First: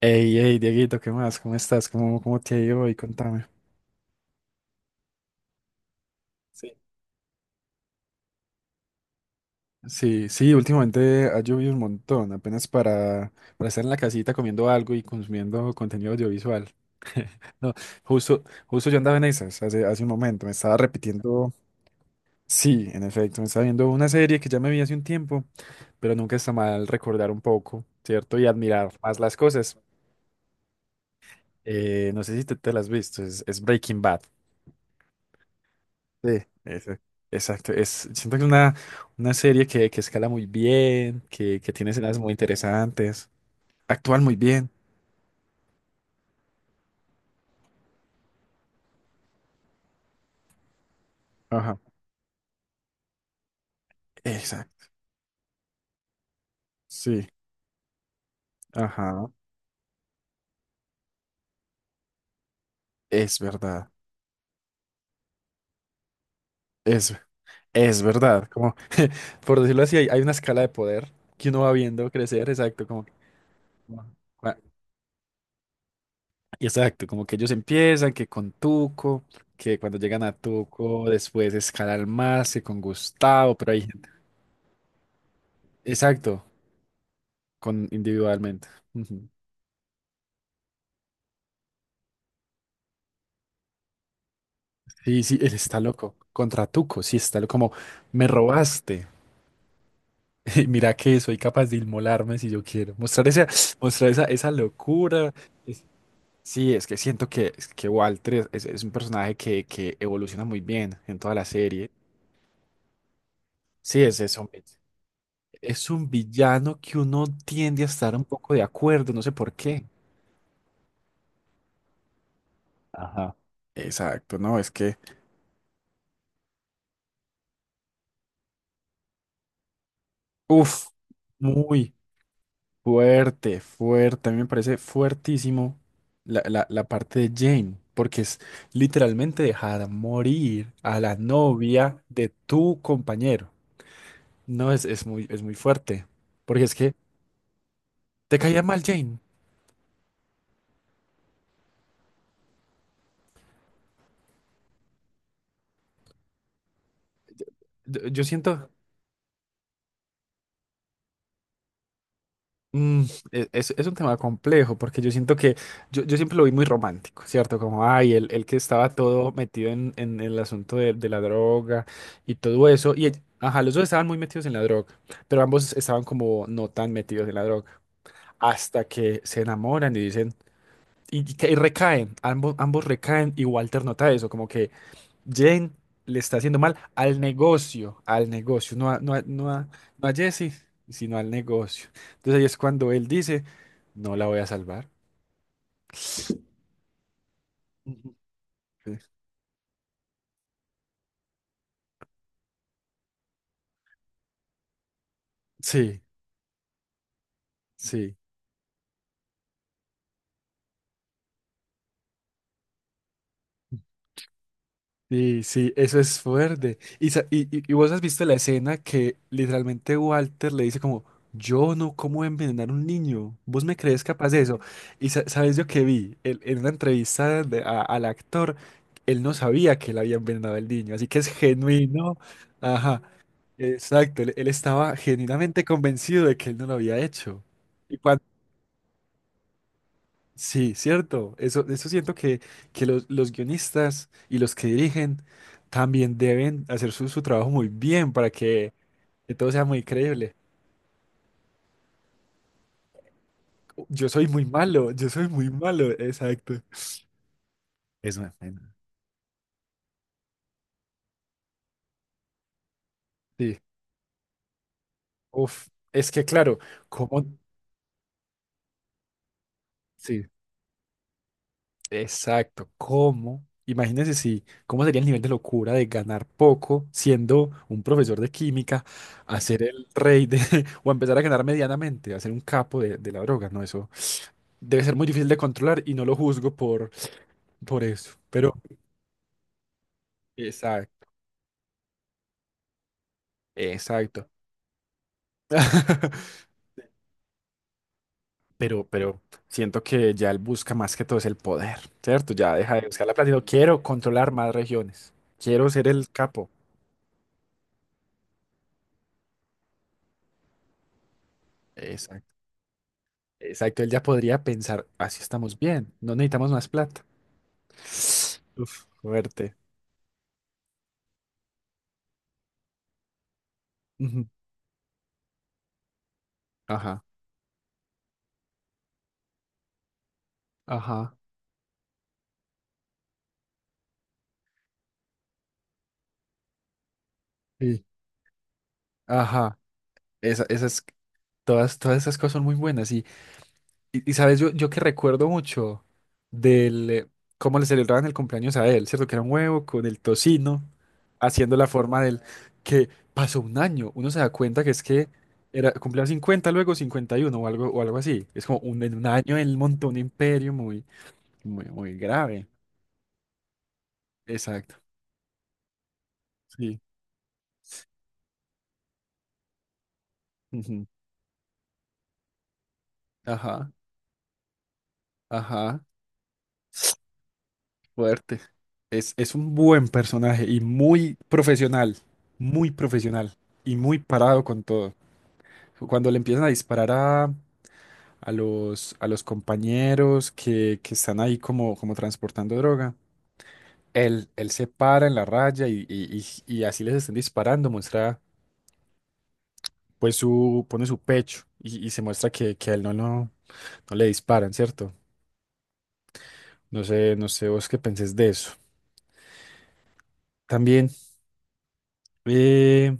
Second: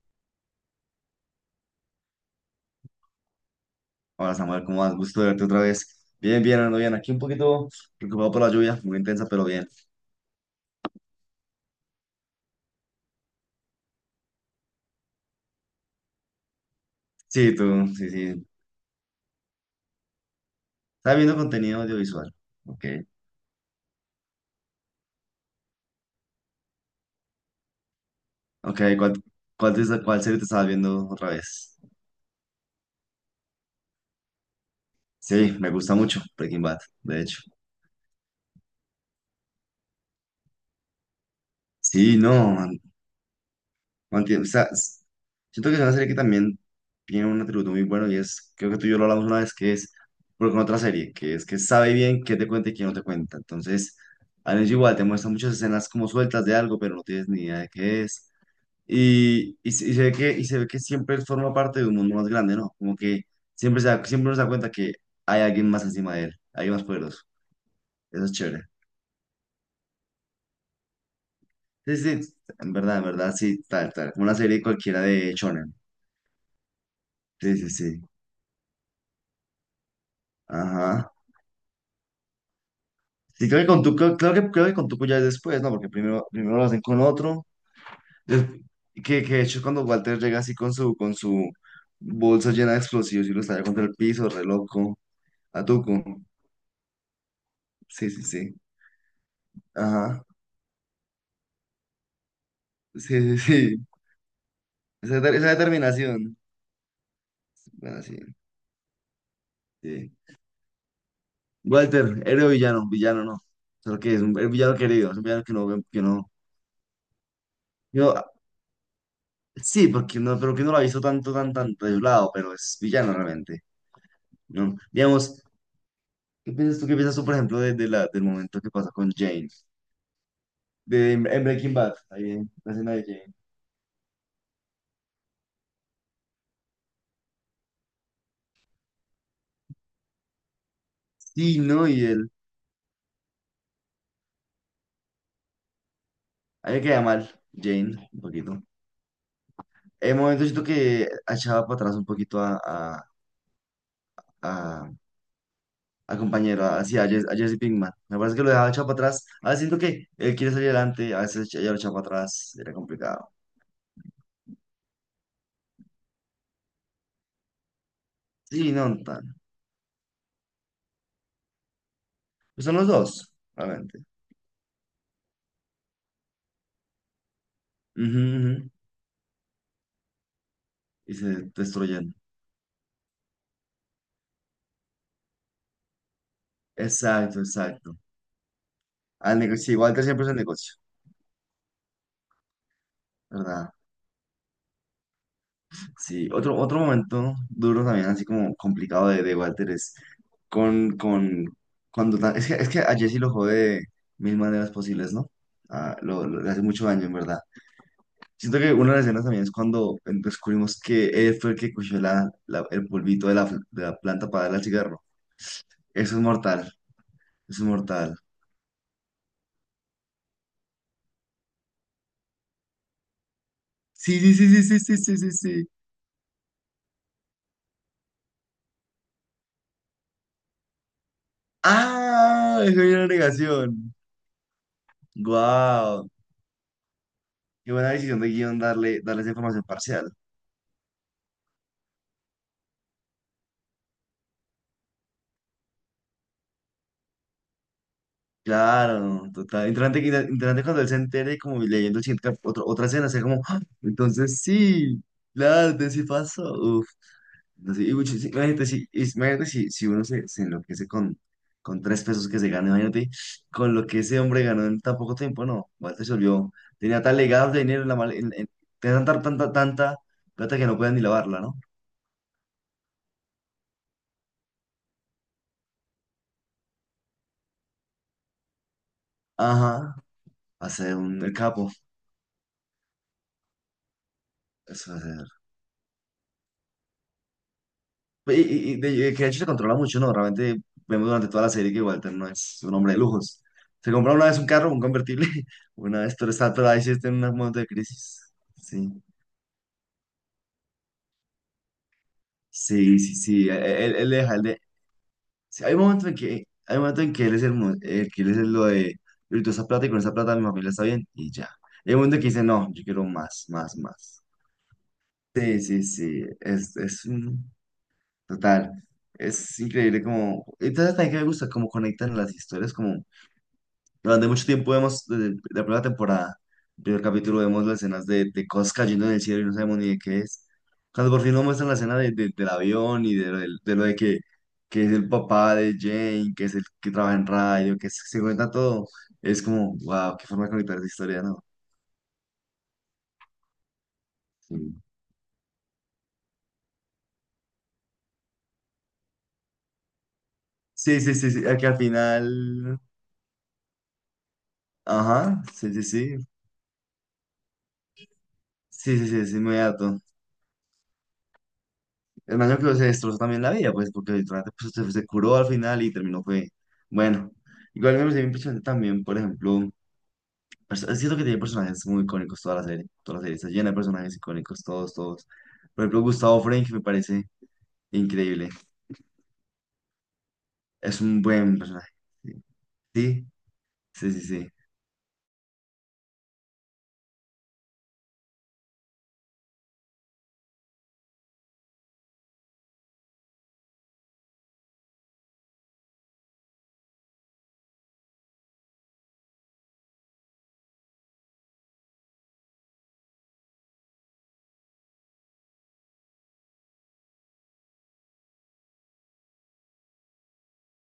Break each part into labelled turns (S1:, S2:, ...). S1: Hey, hey, Dieguito, ¿qué más? ¿Cómo estás? ¿Cómo te ha ido hoy? Contame.
S2: Hola Samuel, ¿cómo vas? Gusto de verte otra vez. Bien, bien,
S1: Sí.
S2: ando bien. Aquí un poquito preocupado por la lluvia, muy intensa, pero bien.
S1: Sí, sí, últimamente ha llovido un montón, apenas para estar en la casita comiendo algo y consumiendo contenido audiovisual.
S2: Sí,
S1: No,
S2: tú, sí,
S1: justo,
S2: sí.
S1: justo yo andaba en esas hace un momento, me estaba
S2: Estaba viendo
S1: repitiendo,
S2: contenido audiovisual. Ok.
S1: sí, en efecto, me estaba viendo una serie que ya me vi hace un tiempo, pero nunca está mal recordar un poco, ¿cierto? Y
S2: Ok,
S1: admirar
S2: ¿cuál,
S1: más las
S2: cuál,
S1: cosas.
S2: te- está- cuál serie te estabas viendo otra vez?
S1: No sé si te las has visto, es Breaking Bad.
S2: Sí, me gusta mucho
S1: Sí,
S2: Breaking Bad,
S1: ese
S2: de hecho.
S1: exacto. Es, siento que es una serie que escala muy bien, que tiene
S2: Sí,
S1: escenas muy
S2: no,
S1: interesantes,
S2: no
S1: actúan muy
S2: entiendo, o sea,
S1: bien.
S2: siento que es una serie que también tiene un atributo muy bueno y es, creo que tú y yo lo hablamos una vez, que es, porque con otra serie, que es que
S1: Ajá,
S2: sabe bien qué te cuenta y qué no te cuenta. Entonces, a veces
S1: exacto.
S2: igual te muestra muchas escenas como sueltas de algo, pero no
S1: Sí,
S2: tienes ni idea de qué es.
S1: ajá,
S2: Y se ve que, y se ve que siempre forma parte de un mundo más grande, ¿no? Como que
S1: es
S2: siempre,
S1: verdad.
S2: siempre nos da cuenta que hay alguien más encima de él, alguien más
S1: Es,
S2: poderoso.
S1: es
S2: Eso es
S1: verdad.
S2: chévere.
S1: Como, por decirlo así, hay una escala de poder que uno va
S2: Sí,
S1: viendo
S2: sí,
S1: crecer, exacto.
S2: en verdad, sí, tal,
S1: Como-
S2: tal, como una
S1: ah,
S2: serie cualquiera de Shonen.
S1: exacto, como que ellos
S2: Sí, sí, sí.
S1: empiezan, que con Tuco, que cuando llegan a Tuco,
S2: Ajá.
S1: después escalan más, que con
S2: Sí,
S1: Gustavo,
S2: creo que
S1: pero hay
S2: con tu,
S1: gente.
S2: creo, creo que con Tuco ya es después, ¿no? Porque primero,
S1: Exacto,
S2: primero lo hacen con otro.
S1: con
S2: des-
S1: individualmente.
S2: que,
S1: Ujú.
S2: que de hecho cuando Walter llega así con su bolsa llena de explosivos y lo estalla contra el piso, re loco.
S1: Sí, sí, él
S2: A
S1: está
S2: Tuco.
S1: loco. Contra Tuco, sí, está loco. Como,
S2: Sí, sí,
S1: me
S2: sí.
S1: robaste.
S2: Ajá.
S1: Mira que soy capaz de inmolarme si yo quiero. Mostrar
S2: Sí, sí,
S1: esa,
S2: sí.
S1: mostrar esa
S2: Esa,
S1: locura.
S2: esa
S1: Es-
S2: determinación.
S1: Sí, es que siento es que
S2: Bueno, sí,
S1: Walter es un personaje que
S2: sí.
S1: evoluciona muy bien en toda la serie.
S2: Walter, héroe o villano, villano no. Solo
S1: Sí,
S2: que
S1: es
S2: es un, el
S1: eso.
S2: villano querido, es un villano que no,
S1: Es
S2: que
S1: un
S2: no.
S1: villano que uno tiende a
S2: Yo,
S1: estar un poco de acuerdo, no sé por qué.
S2: sí, porque no, pero que no lo ha visto tanto, tan, tan de un lado, pero es villano
S1: Ajá.
S2: realmente.
S1: Exacto, no,
S2: ¿No? Digamos. ¿Qué piensas tú? ¿Qué piensas tú, por ejemplo, de la, del momento que pasa con Jane?
S1: uff,
S2: De, en Breaking
S1: muy.
S2: Bad, ahí en la escena de Jane.
S1: Fuerte, fuerte. A mí me parece fuertísimo la parte de Jane, porque es literalmente dejar morir a la
S2: Sí, ¿no?
S1: novia
S2: Y
S1: de
S2: él,
S1: tu compañero. No, es muy fuerte. Porque
S2: a
S1: es
S2: mí me
S1: que
S2: queda mal, Jane, un
S1: te caía
S2: poquito.
S1: mal, Jane.
S2: En el momento siento que echaba para atrás un poquito a, a compañero, así, a, a Jesse Pinkman. Me
S1: Yo
S2: parece que lo dejaba
S1: siento.
S2: echado para atrás. A veces siento que él quiere salir adelante, a veces ella lo echaba para atrás, era
S1: Mm,
S2: complicado.
S1: es un tema complejo porque yo siento que yo siempre lo vi muy romántico, ¿cierto? Como, ay, el que
S2: Sí,
S1: estaba
S2: no,
S1: todo
S2: tan.
S1: metido en el asunto de la droga y
S2: Pues
S1: todo
S2: son los
S1: eso.
S2: dos,
S1: Ajá, los dos
S2: realmente.
S1: estaban muy metidos en la droga, pero ambos estaban como no tan metidos en la droga.
S2: Ujú, ujú.
S1: Hasta que se enamoran y dicen,
S2: Y se
S1: y recaen,
S2: destruyen.
S1: ambos, ambos recaen y Walter nota eso, como que Jane le está haciendo mal
S2: Exacto, exacto.
S1: al negocio,
S2: Al negocio, igual Walter
S1: no a
S2: siempre es el
S1: Jesse,
S2: negocio,
S1: sino al negocio. Entonces ahí es cuando él dice,
S2: ¿verdad?
S1: no la voy a salvar.
S2: Sí, otro, otro momento duro también,
S1: Ujú.
S2: así como complicado de Walter, es con cuando es que a Jesse lo jode de mil maneras posibles, ¿no? Ah,
S1: Sí,
S2: le hace mucho daño, en verdad.
S1: sí.
S2: Siento que una de las escenas también es cuando descubrimos que él fue el que cogió el polvito de la, de la planta para darle al cigarro.
S1: Sí, sí, eso
S2: Eso
S1: es
S2: es mortal,
S1: fuerte.
S2: eso es
S1: Y vos has
S2: mortal.
S1: visto la escena que literalmente Walter le dice como, yo no cómo envenenar a un niño, vos me crees
S2: Sí,
S1: capaz
S2: sí,
S1: de eso.
S2: sí, sí, sí, sí, sí, sí,
S1: Sabes yo
S2: sí.
S1: que vi, en una entrevista al actor, él no sabía que él había envenenado al niño, así que es genuino.
S2: ¡Ah! Eso era
S1: Ajá,
S2: una negación.
S1: exacto, él estaba genuinamente
S2: ¡Guau!
S1: convencido de que él no lo había hecho.
S2: Qué buena decisión de guión darle, darle esa información parcial.
S1: Sí, cierto. Eso siento que los guionistas y los que dirigen también deben hacer su, su trabajo muy bien
S2: Claro,
S1: que todo sea
S2: total.
S1: muy
S2: Interesante,
S1: creíble.
S2: interesante cuando él se entere, como leyendo el siguiente otra escena, sea como, "Ah,
S1: Yo soy
S2: entonces
S1: muy malo,
S2: sí,
S1: yo soy muy
S2: claro,
S1: malo.
S2: entonces sí pasó.
S1: Exacto.
S2: Uf, así,
S1: Es
S2: sí,
S1: una
S2: imagínate,
S1: pena.
S2: si, imagínate si, si uno se, se enloquece con tres pesos que se gana, imagínate
S1: Sí.
S2: con lo que ese hombre ganó en tan poco tiempo,
S1: Uf,
S2: no, Walter
S1: es
S2: se
S1: que
S2: volvió,
S1: claro,
S2: tenía tal
S1: ¿cómo?
S2: legado de dinero en la tenía tanta, tanta, tanta
S1: Sí,
S2: plata que no pueden ni lavarla, ¿no?
S1: exacto. ¿Cómo? Imagínense si, ¿cómo sería el nivel de locura de ganar poco siendo un profesor de química a ser
S2: Ajá,
S1: el rey de,
S2: va a
S1: o
S2: ser
S1: empezar
S2: un,
S1: a
S2: el
S1: ganar
S2: capo,
S1: medianamente, a ser un capo de la droga? No, eso debe
S2: eso.
S1: ser muy difícil de controlar y no lo juzgo por eso.
S2: Pues,
S1: Pero,
S2: que de hecho se controla mucho, ¿no? Realmente
S1: exacto,
S2: vemos durante toda la serie que Walter no es un hombre de lujos. Se compra una
S1: exacto.
S2: vez un carro, un convertible, una vez todo está atorado ahí sí está en un momento de crisis. Sí,
S1: Pero siento que ya él busca más que todo es el poder, ¿cierto? Ya deja de
S2: sí,
S1: buscar la
S2: sí,
S1: plata. Y digo,
S2: sí. Él,
S1: quiero
S2: él
S1: controlar
S2: deja, él
S1: más
S2: de...
S1: regiones.
S2: sí,
S1: Quiero
S2: hay un
S1: ser el
S2: momento en que,
S1: capo.
S2: hay un momento en que él es el, que él es lo de, yo esa plata y con esa plata mi familia está bien y ya. Hay un momento en que
S1: Exacto.
S2: dice, no, yo quiero más, más,
S1: Exacto. Él ya
S2: más.
S1: podría pensar, así estamos
S2: Sí, sí,
S1: bien. No
S2: sí,
S1: necesitamos más plata.
S2: es un, total,
S1: Uf, fuerte.
S2: es increíble como, entonces también que me gusta cómo conectan las historias como
S1: Ujú.
S2: durante mucho tiempo vemos, la primera temporada, el
S1: Ajá.
S2: primer capítulo, vemos las escenas de cosas cayendo en el cielo y no sabemos ni de qué es. Cuando
S1: Ajá.
S2: por fin nos muestran la escena del avión y de, de lo de que es el papá de Jane, que es el que trabaja en radio,
S1: Sí.
S2: que se cuenta todo, es
S1: Ajá.
S2: como, wow, qué forma de conectar
S1: Esas,
S2: esa historia, ¿no?
S1: todas esas cosas son muy buenas.
S2: Sí,
S1: Yo que recuerdo mucho del cómo le celebraban el cumpleaños a él, ¿cierto? Que era un huevo con el tocino,
S2: sí, sí, sí, sí, a
S1: haciendo
S2: que
S1: la
S2: al
S1: forma del
S2: final,
S1: que pasó un año. Uno se da cuenta que es que
S2: ajá, sí,
S1: era
S2: sí,
S1: cumplía
S2: sí,
S1: 50 luego 51 o algo así. Es como un, en
S2: sí,
S1: un
S2: sí, sí, es
S1: año él montó un
S2: inmediato.
S1: imperio muy, muy, muy
S2: El
S1: grave.
S2: man creo que se destrozó también la vida, pues, porque literalmente pues,
S1: Exacto.
S2: se curó al final y terminó, fue,
S1: Sí.
S2: bueno. Igual me pareció impresionante también, por ejemplo,
S1: Ujú,
S2: es cierto que tiene personajes muy icónicos toda la serie está llena
S1: ajá,
S2: de personajes icónicos, todos, todos.
S1: ajá.
S2: Por ejemplo, Gustavo Fring me parece
S1: Fuerte.
S2: increíble,
S1: Es un buen personaje y
S2: es un buen personaje.
S1: muy
S2: Sí,
S1: profesional y muy
S2: sí, sí, sí.
S1: parado
S2: Sí.
S1: con todo. Cuando le empiezan a disparar a los compañeros que están ahí como, como transportando droga, él se para en la raya y así les están disparando, muestra, pues su, pone su pecho y se muestra que a él no le disparan, ¿cierto? No sé, no sé vos qué pensés de eso. También eh,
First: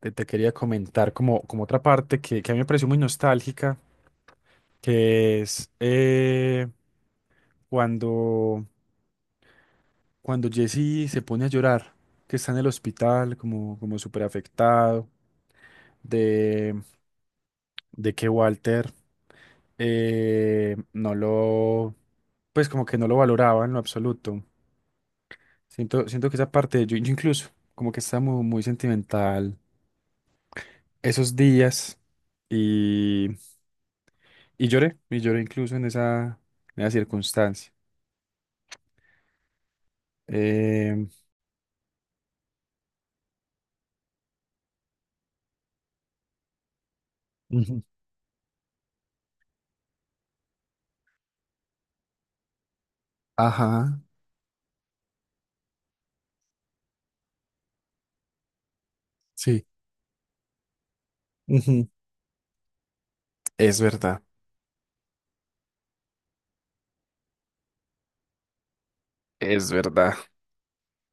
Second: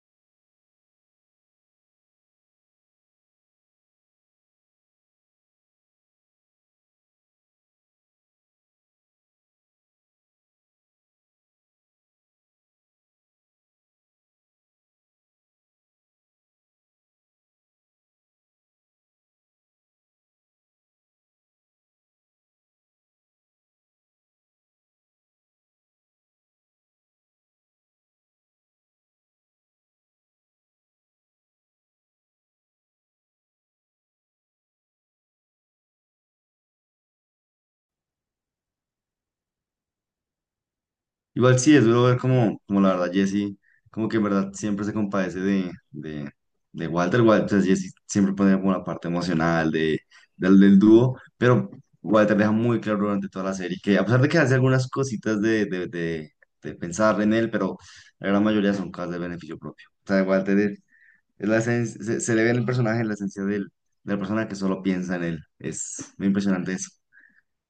S1: te quería comentar como, como otra parte que a mí me pareció muy nostálgica, que es cuando cuando Jesse se pone a llorar, que está en el hospital como, como súper afectado, de, de que Walter no lo, pues como que no lo valoraba en lo absoluto. Siento, siento que esa parte, yo incluso como que estaba muy, muy sentimental esos días y, y lloré incluso en en esa circunstancia. Em,
S2: Igual sí, es duro ver como, como la verdad Jesse, como que en
S1: Ujú.
S2: verdad siempre se compadece de Walter. Walter, Jesse siempre pone como la parte emocional de,
S1: Ajá,
S2: del, del dúo, pero Walter deja muy claro durante toda la serie que a pesar de que hace algunas cositas
S1: sí.
S2: de pensar en él, pero la gran
S1: Ujú.
S2: mayoría son cosas de beneficio propio. O sea,
S1: Es
S2: Walter
S1: verdad,
S2: es, se, se le ve en el personaje, en la esencia del, de la persona que solo piensa en él. Es
S1: es
S2: muy
S1: verdad,
S2: impresionante eso.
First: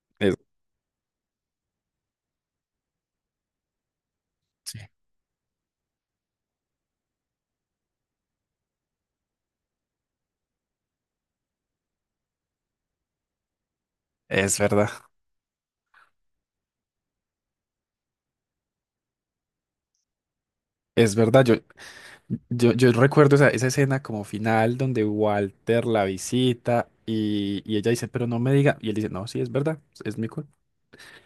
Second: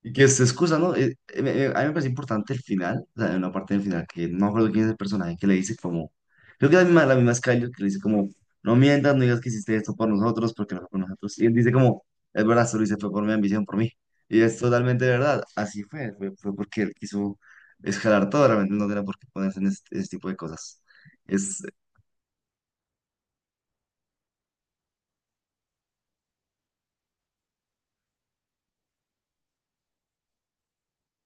S2: Y que
S1: es,
S2: se excusa, ¿no? A mí me parece importante el final, o sea, hay una parte del final que no me acuerdo
S1: sí,
S2: quién es el personaje que le dice como, creo que la misma es que le dice como, no mientas, no digas que hiciste esto por nosotros, porque no fue por nosotros. Y él dice como, es verdad, solo hice fue por mi ambición, por mí. Y es
S1: es verdad.
S2: totalmente verdad, así fue, fue, fue porque él quiso escalar todo, realmente no tenía por qué ponerse en este, este tipo de cosas.
S1: Es verdad,
S2: Es,
S1: yo recuerdo esa escena como final donde Walter la visita y ella dice, pero no me diga. Y él dice, no, sí, es verdad, es mi culpa.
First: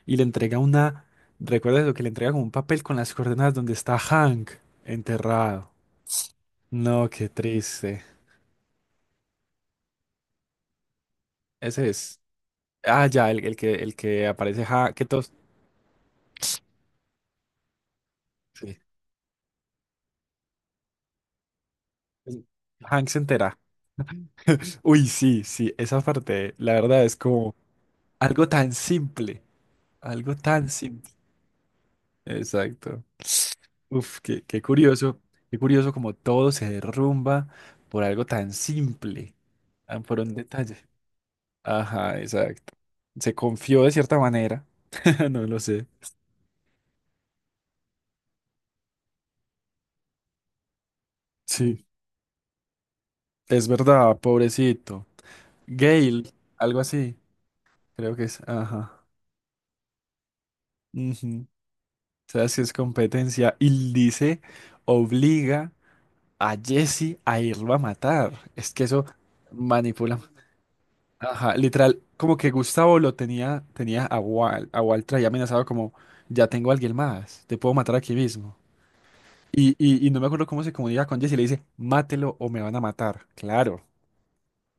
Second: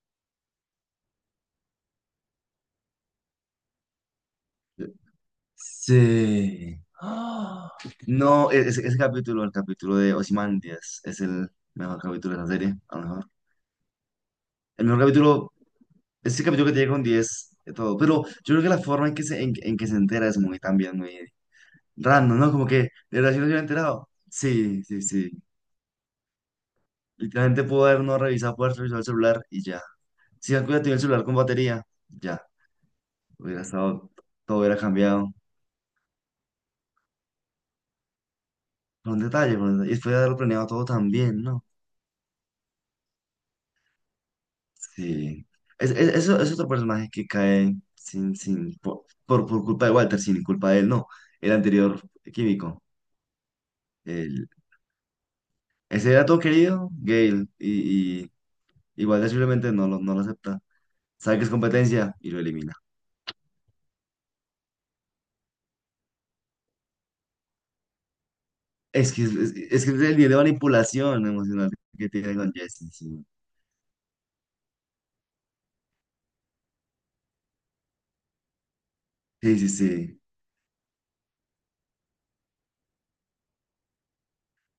S1: Y le entrega una, ¿recuerdas lo que le entrega como un papel con las coordenadas donde está Hank
S2: eh,
S1: enterrado?
S2: sí.
S1: No, qué triste.
S2: No, ese, ese capítulo, el capítulo de Ozymandias, es el
S1: Ese
S2: mejor
S1: es.
S2: capítulo de la serie, a lo
S1: Ah, ya,
S2: mejor.
S1: el que aparece
S2: El
S1: Hank,
S2: mejor
S1: que todos.
S2: capítulo, ese capítulo que te llega con 10 de todo. Pero yo creo que
S1: Sí.
S2: la forma en que se entera es muy también muy random, ¿no? Como que, ¿de
S1: Hank se
S2: verdad yo no me
S1: entera.
S2: había enterado? Sí, sí,
S1: Uy,
S2: sí.
S1: sí, sí, esa parte, la verdad es como
S2: Literalmente pudo haber no
S1: algo
S2: revisado,
S1: tan
S2: poder revisar el
S1: simple,
S2: celular y ya.
S1: algo
S2: Si no
S1: tan
S2: hubiera tenido el
S1: simple.
S2: celular con batería, ya.
S1: Exacto.
S2: Hubiera estado,
S1: Uf,
S2: todo hubiera cambiado.
S1: qué curioso como todo se derrumba por algo tan
S2: Por un
S1: simple,
S2: detalle, por un detalle. Y
S1: ah,
S2: después de
S1: por un
S2: haberlo planeado
S1: detalle.
S2: todo también, ¿no?
S1: Ajá, exacto. Se confió de cierta manera, no
S2: Sí.
S1: lo sé.
S2: Es, es otro personaje que cae sin, sin, por culpa de Walter, sin culpa de él, no. El
S1: Sí,
S2: anterior químico.
S1: es verdad, pobrecito.
S2: Ese
S1: Gale,
S2: era todo
S1: algo
S2: querido,
S1: así,
S2: Gale,
S1: creo que
S2: y
S1: es. Ajá.
S2: igual simplemente no lo, no lo acepta. Sabe que
S1: Ujú.
S2: es competencia y lo
S1: ¿Sabes qué
S2: elimina.
S1: es competencia? Y dice, obliga a Jesse a irlo a matar. Es que eso
S2: Es que es, es que es el
S1: manipula.
S2: nivel de manipulación
S1: Ajá,
S2: emocional
S1: literal,
S2: que tiene
S1: como que
S2: con Jesse,
S1: Gustavo lo
S2: sí.
S1: tenía, tenía a Wal traía amenazado como, ya tengo a alguien más, te puedo matar aquí mismo.
S2: Sí, sí,
S1: Y no
S2: sí.
S1: me acuerdo cómo se comunica con Jesse y le dice, mátelo o me van a matar. Claro,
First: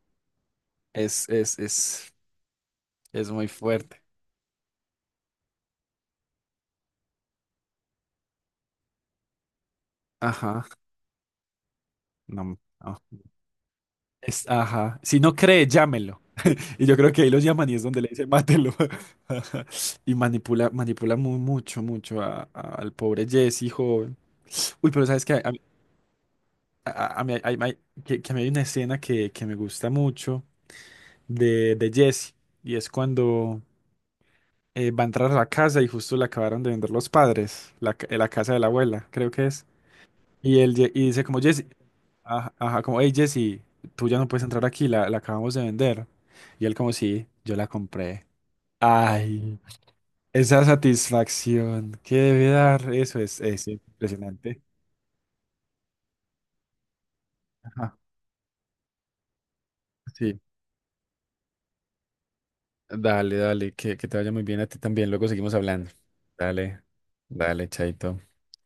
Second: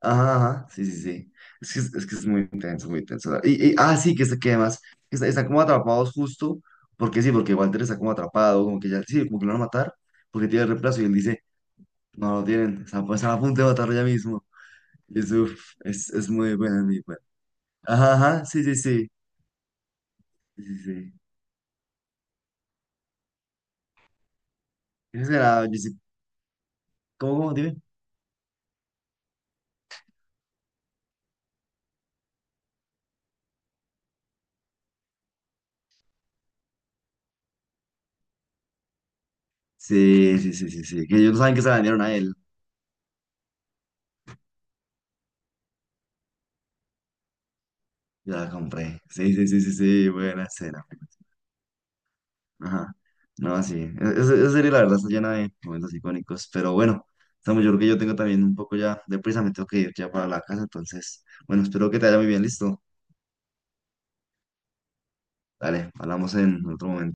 S2: Ajá, ajá, sí, sí,
S1: es,
S2: sí.
S1: es,
S2: Es
S1: es,
S2: que es muy intenso, muy
S1: es
S2: intenso.
S1: muy
S2: Y, ah,
S1: fuerte.
S2: sí, que, que además está, están como atrapados justo, porque sí, porque Walter está como atrapado, como que ya, sí, como que lo van a matar, porque tiene
S1: Ajá,
S2: el reemplazo y él dice, no lo
S1: no,
S2: tienen,
S1: no.
S2: están, están a punto de matarlo ya mismo.
S1: Es, ajá,
S2: Y
S1: si
S2: es,
S1: no
S2: uf,
S1: cree, llámelo.
S2: es muy bueno,
S1: Y yo
S2: muy
S1: creo
S2: bueno.
S1: que ahí los llaman y es donde le
S2: Ajá,
S1: dice,
S2: ajá, sí,
S1: mátelo.
S2: sí, sí.
S1: Ajá. Y
S2: Sí,
S1: manipula,
S2: sí, sí.
S1: manipula muy, mucho, mucho al pobre Jesse, joven. Uy, pero ¿sabes
S2: Ese
S1: qué?
S2: será, yo sí.
S1: A
S2: ¿Cómo,
S1: mí hay-
S2: cómo?
S1: hay-
S2: Dime.
S1: hay- que a mí hay una escena que me gusta mucho de Jesse, y es cuando va a entrar a la casa y justo le acabaron de vender los padres, la casa de la abuela, creo que es.
S2: Sí, sí, sí, sí,
S1: Y
S2: sí. Que
S1: dice
S2: ellos no
S1: como
S2: saben que
S1: Jesse,
S2: se la vendieron a él.
S1: ajá, ajá, como, hey Jesse, tú ya no puedes entrar aquí, la acabamos de vender. Y él como, sí, yo la compré.
S2: Yo la compré. Sí, sí,
S1: Ay,
S2: sí, sí, sí. Buena
S1: esa
S2: escena, pues.
S1: satisfacción que debe dar,
S2: Ajá.
S1: eso
S2: No,
S1: es
S2: sí. Esa
S1: impresionante.
S2: serie, la verdad, está llena de momentos icónicos. Pero bueno, estamos, yo creo que yo
S1: Ajá,
S2: tengo también un poco ya de prisa. Me tengo que ir ya para
S1: sí.
S2: la casa. Entonces, bueno, espero que te vaya muy bien. Listo.
S1: Dale, dale, que te vaya muy bien a ti también. Luego seguimos
S2: Dale,
S1: hablando.
S2: hablamos en
S1: Dale,
S2: otro momento.
S1: dale, chaito.